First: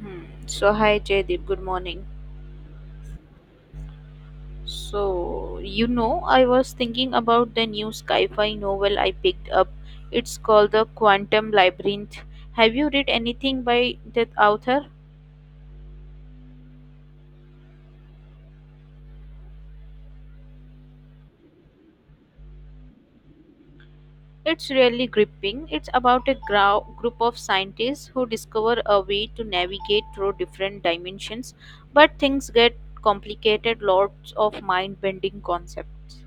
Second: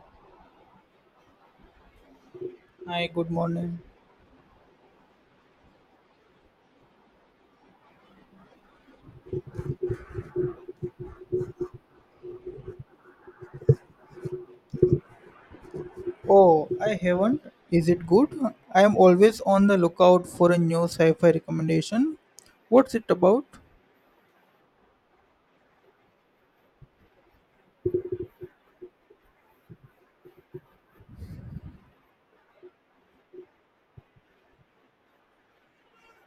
Hmm. So, hi Jaydeep, good morning. Hi, good morning. So, you know, I was thinking about the new sci fi novel I picked up. It's called The Quantum Labyrinth. Have you read anything by that author? Oh, I haven't. Is it good? I am always on the lookout for a new sci fi recommendation. What's it about? It's really gripping. It's about a group of scientists who discover a way to navigate through different dimensions, but things get complicated, lots of mind bending concepts.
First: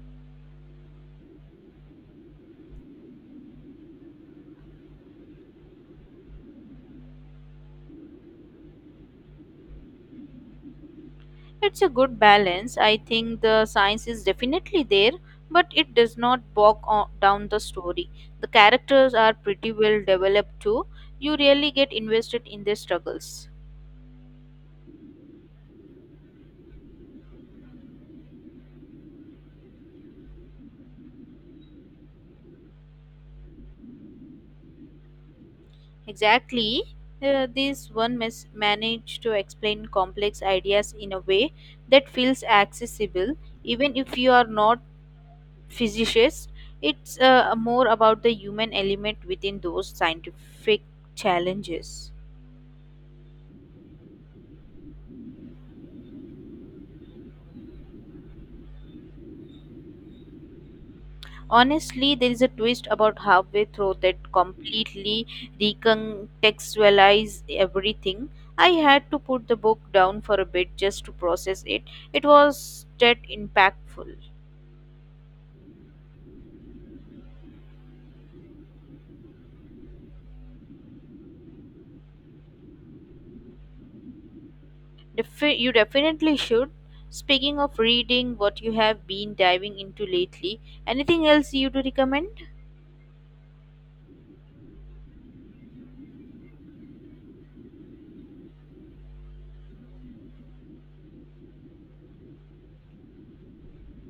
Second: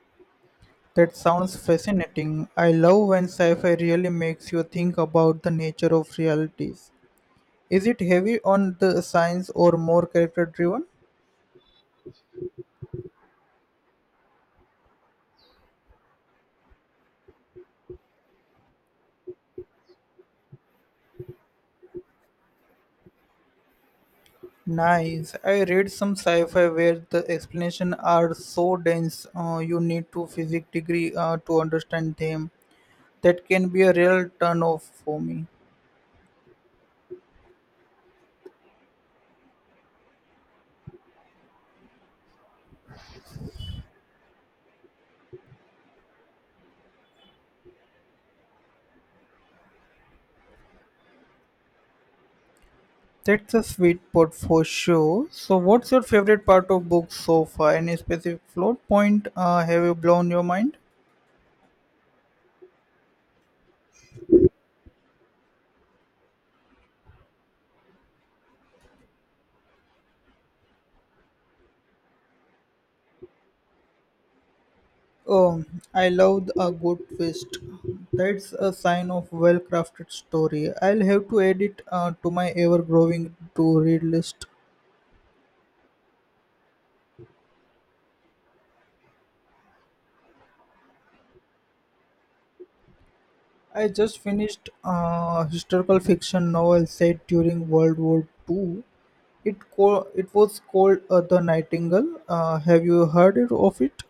That sounds fascinating. I love when sci fi really makes you think about the nature of realities. Is it heavy on the science or more character driven? It's a good balance. I think the science is definitely there, but it does not down the story. The characters are pretty well developed too. You really get invested in their struggles. Nice. I read some sci-fi where the explanations are so dense, you need to physics degree to understand them. That can be a real turn off for me. Exactly. This one managed to explain complex ideas in a way that feels accessible, even if you are not physicist. It's more about the human element within those scientific challenges. That's a sweet spot for sure. So, what's your favorite part of books so far? Any specific plot point have you blown your mind? Honestly, there is a twist about halfway through that completely recontextualized everything. I had to put the book down for a bit just to process it. It was that impactful. Oh, I love a good twist. That's a sign of well-crafted story. I'll have to add it to my ever-growing to-read list. You definitely should. Speaking of reading, what you have been diving into lately, anything else you do recommend? I just finished a historical fiction novel set during World War Two. It was called The Nightingale. Have you heard of it?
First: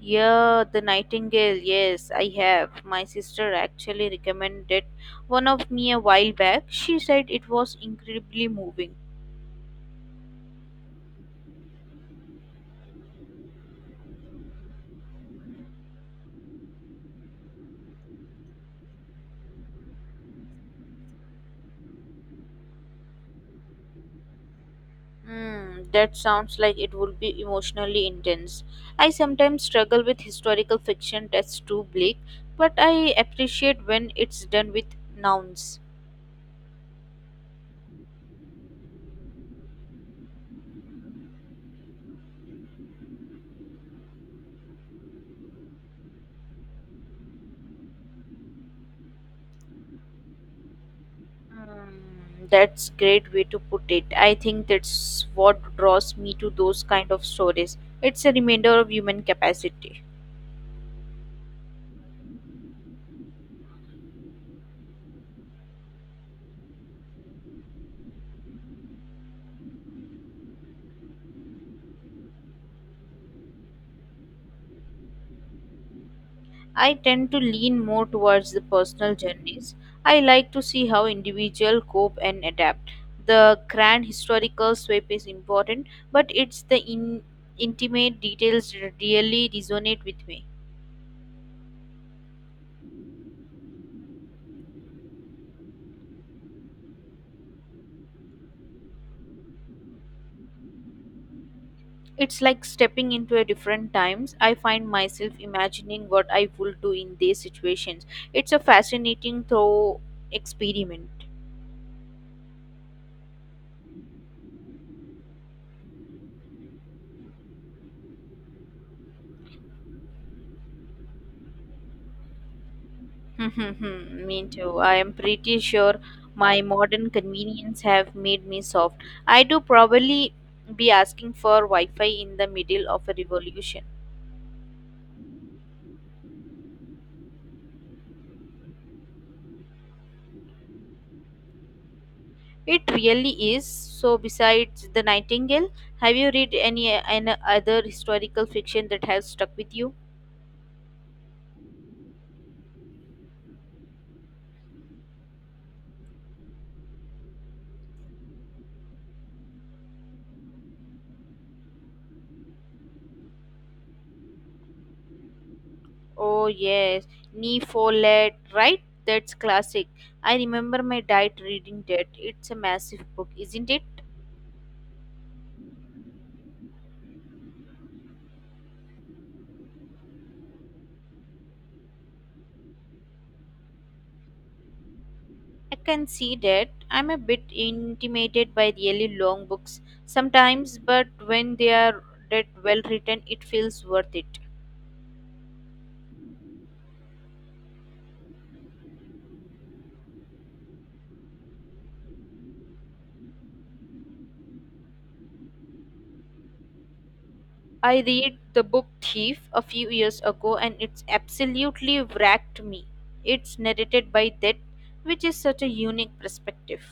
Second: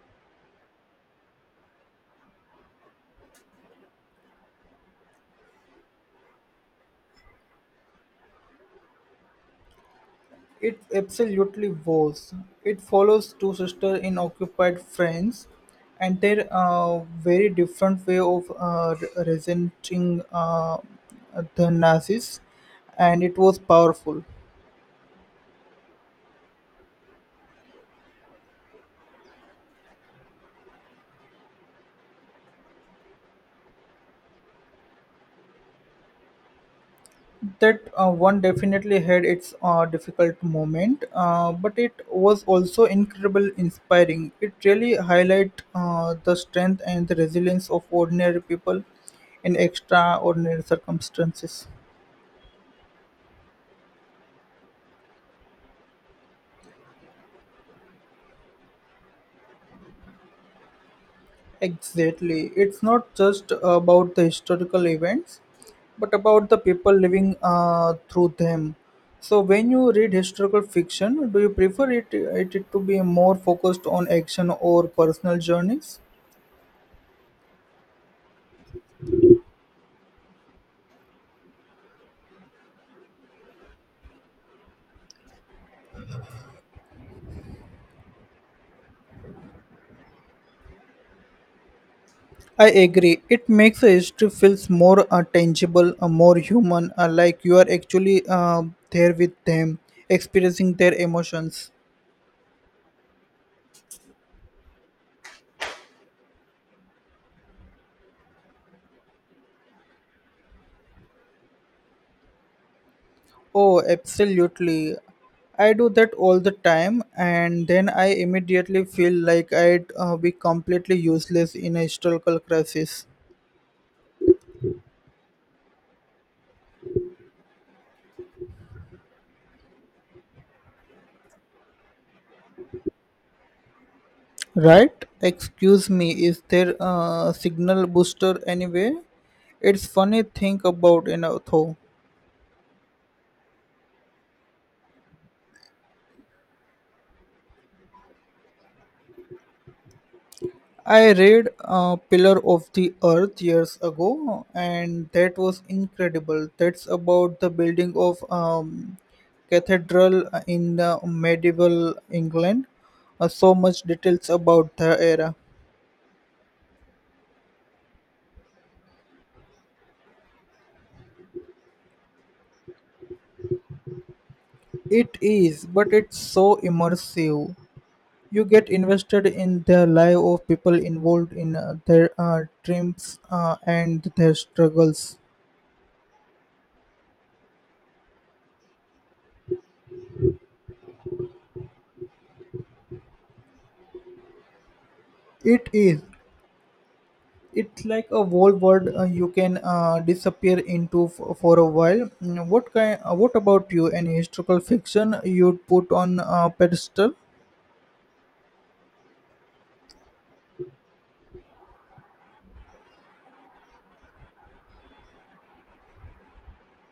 Yeah, The Nightingale. Yes, I have. My sister actually recommended one of me a while back. She said it was incredibly moving. It absolutely was. It follows two sisters in occupied France and their very different way of resenting the Nazis, and it was powerful. Hmm, that sounds like it would be emotionally intense. I sometimes struggle with historical fiction that's too bleak, but I appreciate when it's done with nouns. That one definitely had its difficult moment, but it was also incredible, inspiring. It really highlight the strength and the resilience of ordinary people in extraordinary circumstances. Hmm, that's great way to put it. I think that's what draws me to those kind of stories. It's a reminder of human capacity. Exactly. It's not just about the historical events, but about the people living through them. So, when you read historical fiction, do you prefer it to be more focused on action or personal journeys? I tend to lean more towards the personal journeys. I like to see how individuals cope and adapt. The grand historical sweep is important, but it's the intimate details that really resonate with me. I agree. It makes the history feels more tangible, more human, like you are actually there with them, experiencing their emotions. It's like stepping into a different times. I find myself imagining what I would do in these situations. It's a fascinating thought experiment. Oh, absolutely. I do that all the time, and then I immediately feel like I'd be completely useless in a historical crisis. Me too. I am pretty sure my modern convenience have made me soft. I do probably be asking for Wi-Fi in the middle of a revolution. Right? Excuse me, is there a signal booster anyway? It's funny think about, though. It really is. So besides the Nightingale, have you read any other historical fiction that has stuck with you? I read Pillar of the Earth years ago, and that was incredible. That's about the building of cathedral in medieval England. So much details about the era. Oh yes, Nee Follett, right? That's classic. I remember my dad reading that. It's a massive book, isn't it? It is, but it's so immersive. You get invested in the life of people involved in their dreams and their struggles. I can see that. I'm a bit intimidated by really long books sometimes, but when they are that well written, it feels worth it. It is. It's like a whole world you can disappear into for a while. Mm, what kind? What about you? Any historical fiction you'd put on a pedestal? I read the book Thief a few years ago and it's absolutely wrecked me. It's narrated by that, which is such a unique perspective.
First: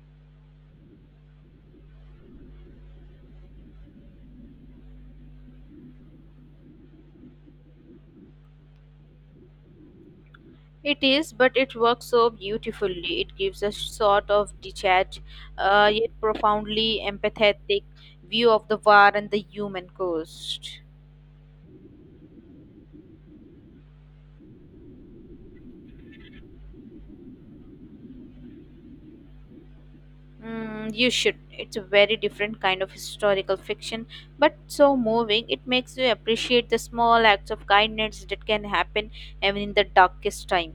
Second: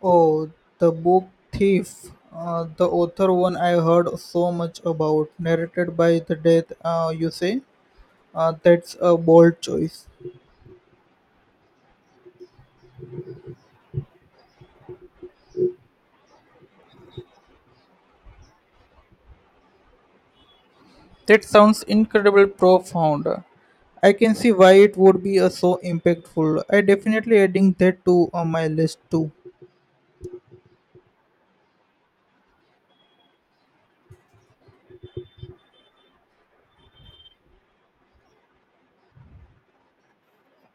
Oh, the book Thief. The author one I heard so much about, narrated by the death. You say, that's a bold choice. It is, but it works so beautifully. It gives a sort of detached, yet profoundly empathetic view of the war and the human cost. That sounds incredible profound. I can see why it would be so impactful. I definitely adding that to my list too. Mm, you should. It's a very different kind of historical fiction, but so moving. It makes you appreciate the small acts of kindness that can happen even in the darkest time.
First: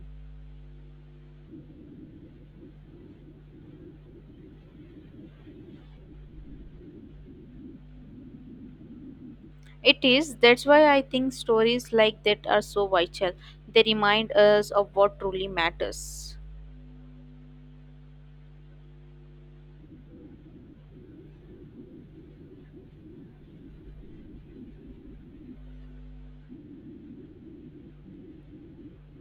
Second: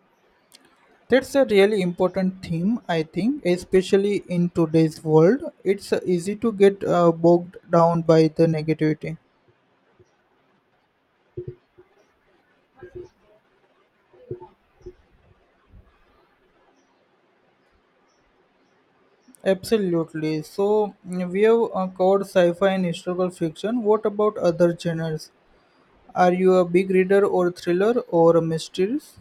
That's a really important theme, I think, especially in today's world. It's easy to get bogged down by the negativity. It is. That's why I think stories like that are so vital. They remind us of what truly matters. Absolutely. So, mm, we have covered sci fi and historical fiction. What about other genres? Are you a big reader or thriller or mysteries?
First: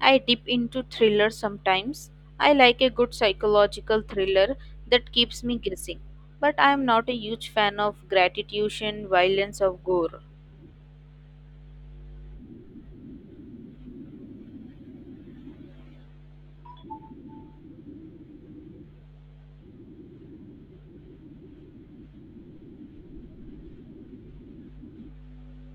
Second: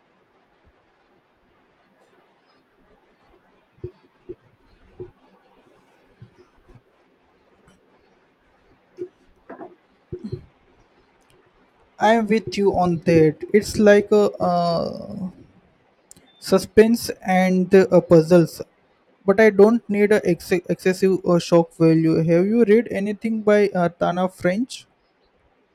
I dip into thrillers sometimes. I like a good psychological thriller that keeps me guessing. But I am not a huge fan of gratification, violence, or gore. I'm with you on that. It's like a suspense and puzzles but I don't need a excessive shock value have you read anything by tana french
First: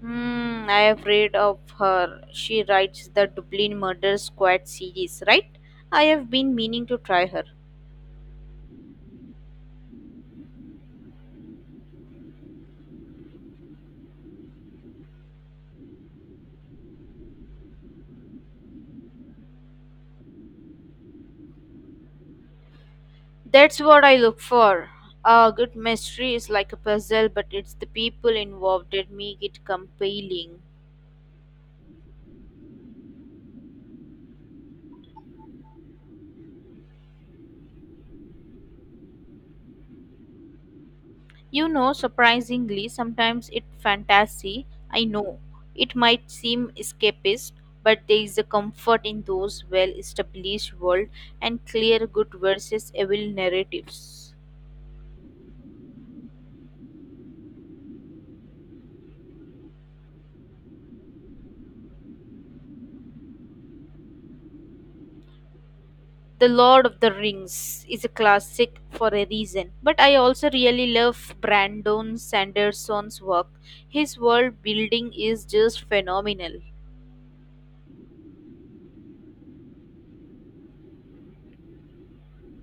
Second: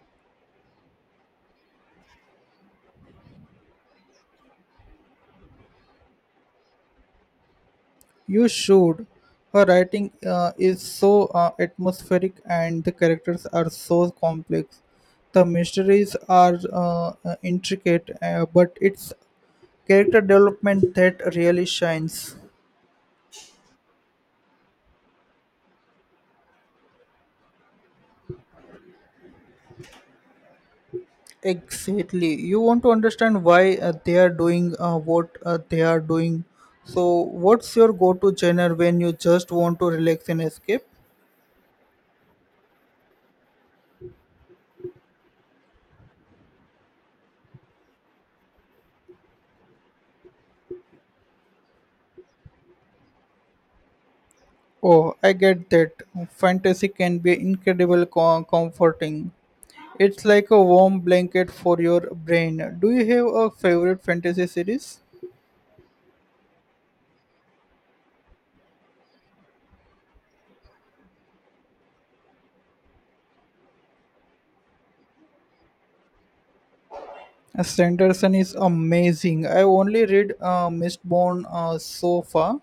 Hmm, I have read of her. She writes the Dublin Murder Squad series, right? I have been meaning to try her. you should her writing is so atmospheric and the characters are so complex the mysteries are intricate but it's character development that really shines. That's what I look for. A good mystery is like a puzzle, but it's the people involved that make it compelling. Exactly. You want to understand why they are doing what they are doing. So, what's your go to genre when you just want to relax and escape? You know, surprisingly, sometimes it fantasy. I know it might seem escapist, but there is a comfort in those well-established world and clear good versus evil narratives. Oh, I get that. Fantasy can be incredible comforting. It's like a warm blanket for your brain. Do you have a favorite fantasy series? The Lord of the Rings is a classic for a reason, but I also really love Brandon Sanderson's work. His world building is just phenomenal. Sanderson is amazing. I only read Mistborn so far,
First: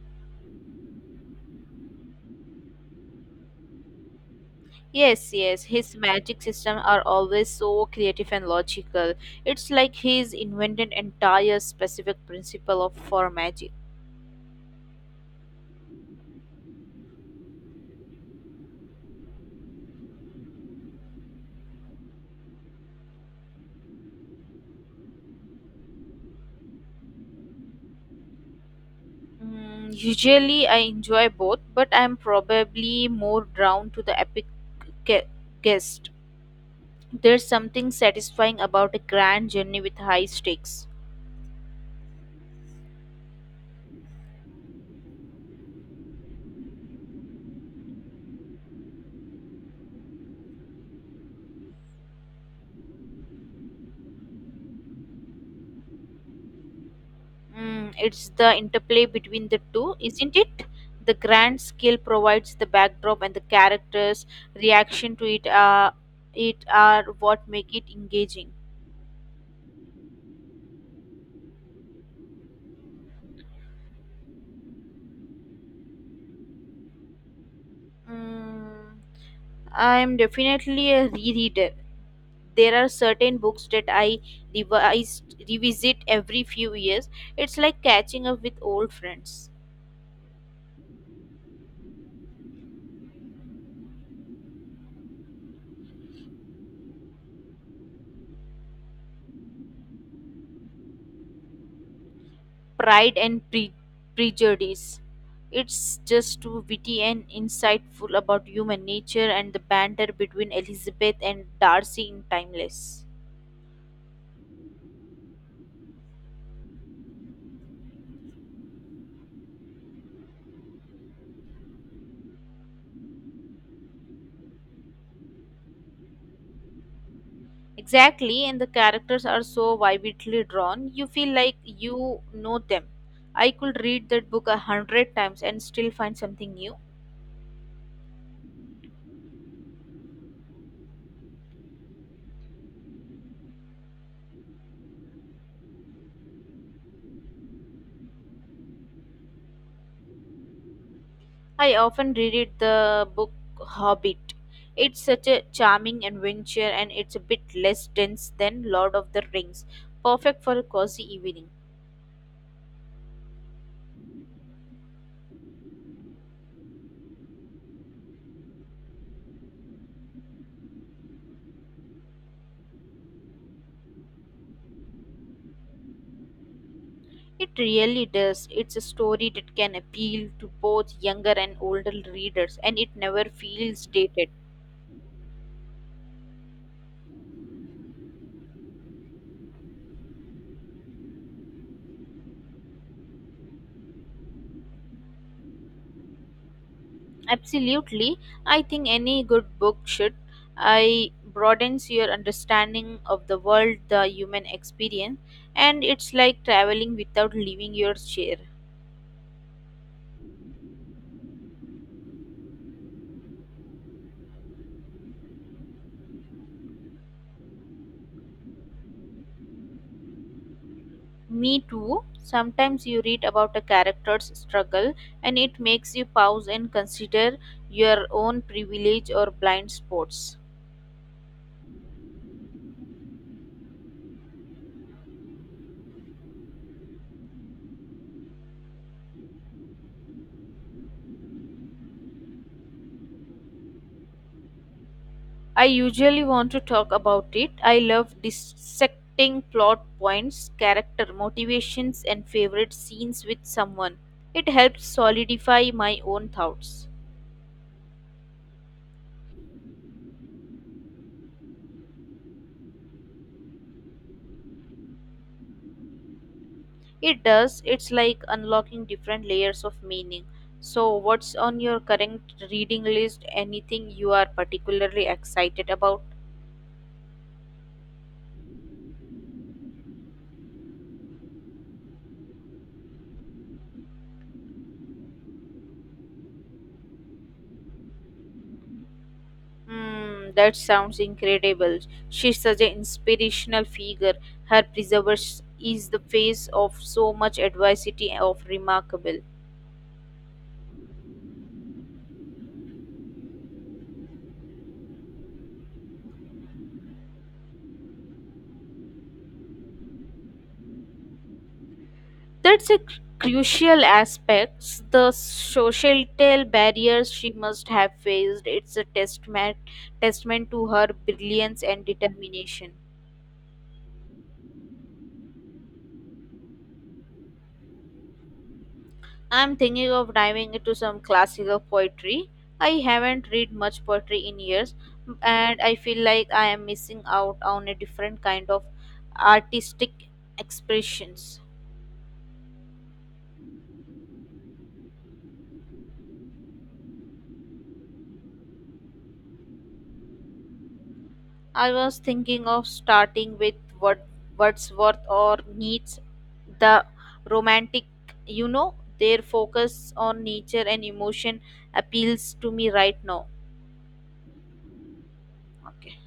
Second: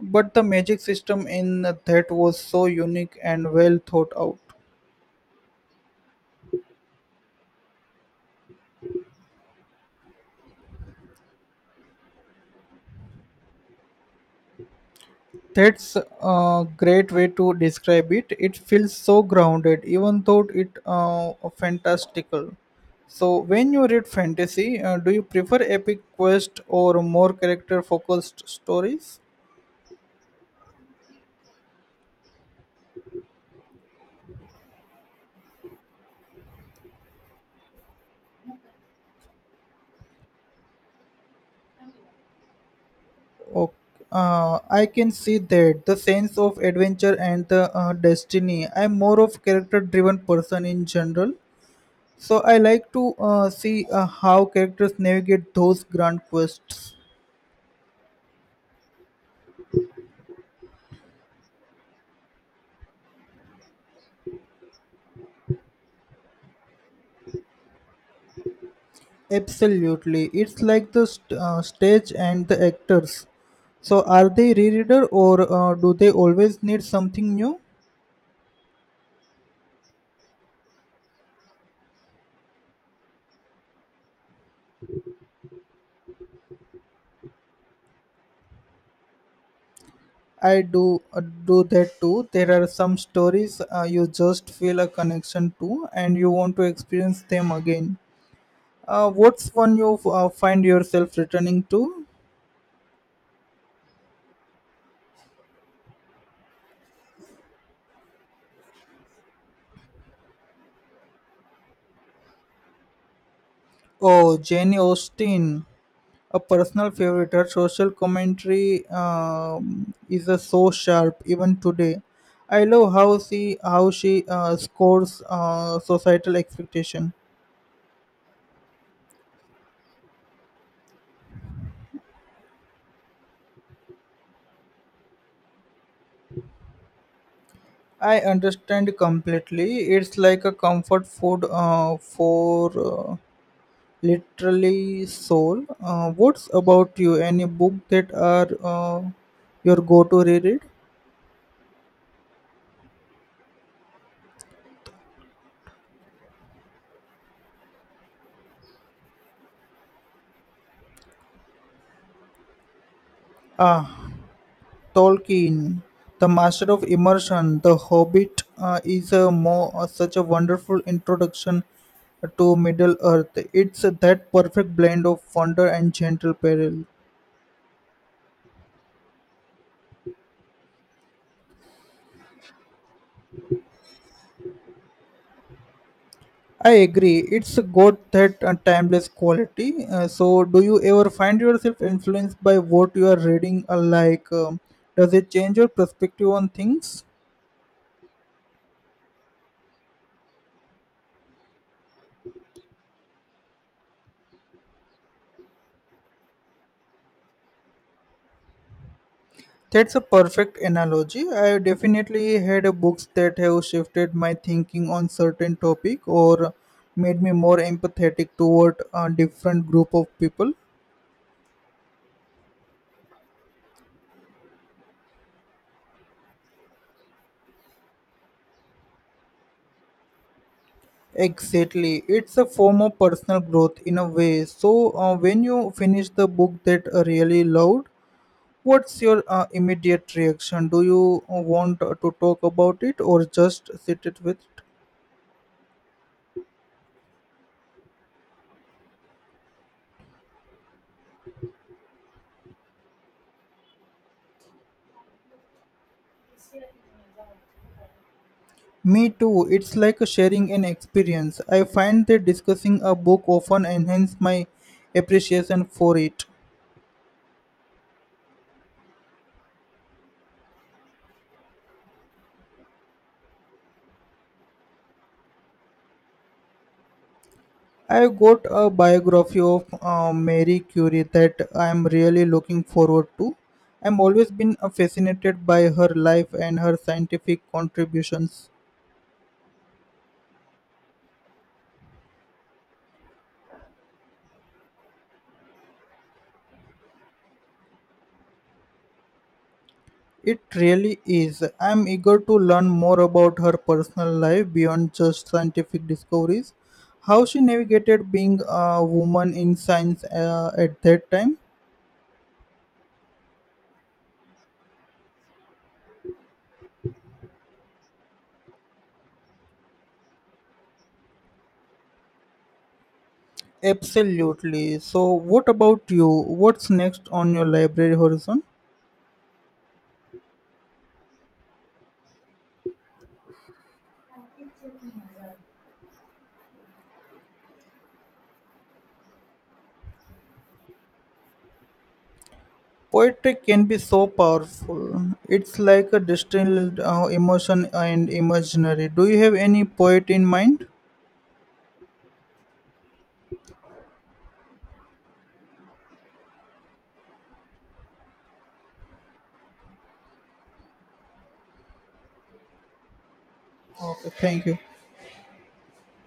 but the magic system in that was so unique and well thought out. Yes, yes, his magic system are always so creative and logical. It's like he's invented entire specific principle of for magic. That's a great way to describe it. It feels so grounded, even though it fantastical. So, when you read fantasy, do you prefer epic quest or more character focused stories? Mm, usually I enjoy both, but I'm probably more drawn to the epic ge- guest. There's something satisfying about a grand journey with high stakes. Okay. I can see that the sense of adventure and the destiny. I'm more of character driven person in general, so I like to see how characters navigate those grand quests. Mm, it's the interplay between the two, isn't it? The grand scale provides the backdrop, and the characters' reaction to it are what make it engaging. Absolutely, it's like the stage and the actors. So are they rereader or do they always need something new? Mm, I'm definitely a rereader. There are certain books that I revise, revisit every few years. It's like catching up with old friends. I do that too. There are some stories you just feel a connection to and you want to experience them again. What's one you find yourself returning to? Pride and Pre- Prejudice. It's just too witty and insightful about human nature and the banter between Elizabeth and Darcy in Timeless. Oh, Jane Austen. A personal favorite, her social commentary is so sharp even today. I love how she scores societal expectation. Exactly, and the characters are so vividly drawn, you feel like you know them. I could read that book a hundred times and still find something new. I understand completely. It's like a comfort food for literally soul. What's about you? Any book that are your go-to reread? I often reread the book Hobbit. It's such a charming adventure and it's a bit less dense than Lord of the Rings, perfect for a cozy evening. Ah, Tolkien, the master of immersion, The Hobbit is a more such a wonderful introduction to Middle Earth. It's that perfect blend of wonder and gentle peril. It really does. It's a story that can appeal to both younger and older readers, and it never feels dated. I agree. It's got that timeless quality. So, do you ever find yourself influenced by what you are reading? Like, does it change your perspective on things? Absolutely. I think any good book should. I broadens your understanding of the world, the human experience, and it's like traveling without leaving your chair. That's a perfect analogy. I definitely had books that have shifted my thinking on certain topic or made me more empathetic toward a different group of people. Me too. Sometimes you read about a character's struggle and it makes you pause and consider your own privilege or blind spots. Exactly. It's a form of personal growth in a way. So, when you finish the book that really loved, what's your immediate reaction? Do you want to talk about it or just sit it with it? I usually want to talk about it. I love dissecting plot points, character motivations, and favorite scenes with someone. It helps solidify my own thoughts. Me too. It's like sharing an experience. I find that discussing a book often enhances my appreciation for it. It does. It's like unlocking different layers of meaning. So, what's on your current reading list? Anything you are particularly excited about? I got a biography of Mary Curie that I am really looking forward to. I'm always been fascinated by her life and her scientific contributions. Hmm, that sounds incredible. She's such an inspirational figure. Her preservers is the face of so much adversity of remarkable. It really is. I'm eager to learn more about her personal life beyond just scientific discoveries, how she navigated being a woman in science at that time. That's a crucial aspect. The societal barriers she must have faced. It's a testament to her brilliance and determination. Absolutely. So, what about you? What's next on your library horizon? I'm thinking of diving into some classical poetry. I haven't read much poetry in years, and I feel like I am missing out on a different kind of artistic expressions. Poetry can be so powerful. It's like a distilled emotion and imaginary. Do you have any poet in mind? I was thinking of starting with Word- Wordsworth or Nietzsche, the romantic, you know, their focus on nature and emotion appeals to me right now. Okay, thank you. Okay.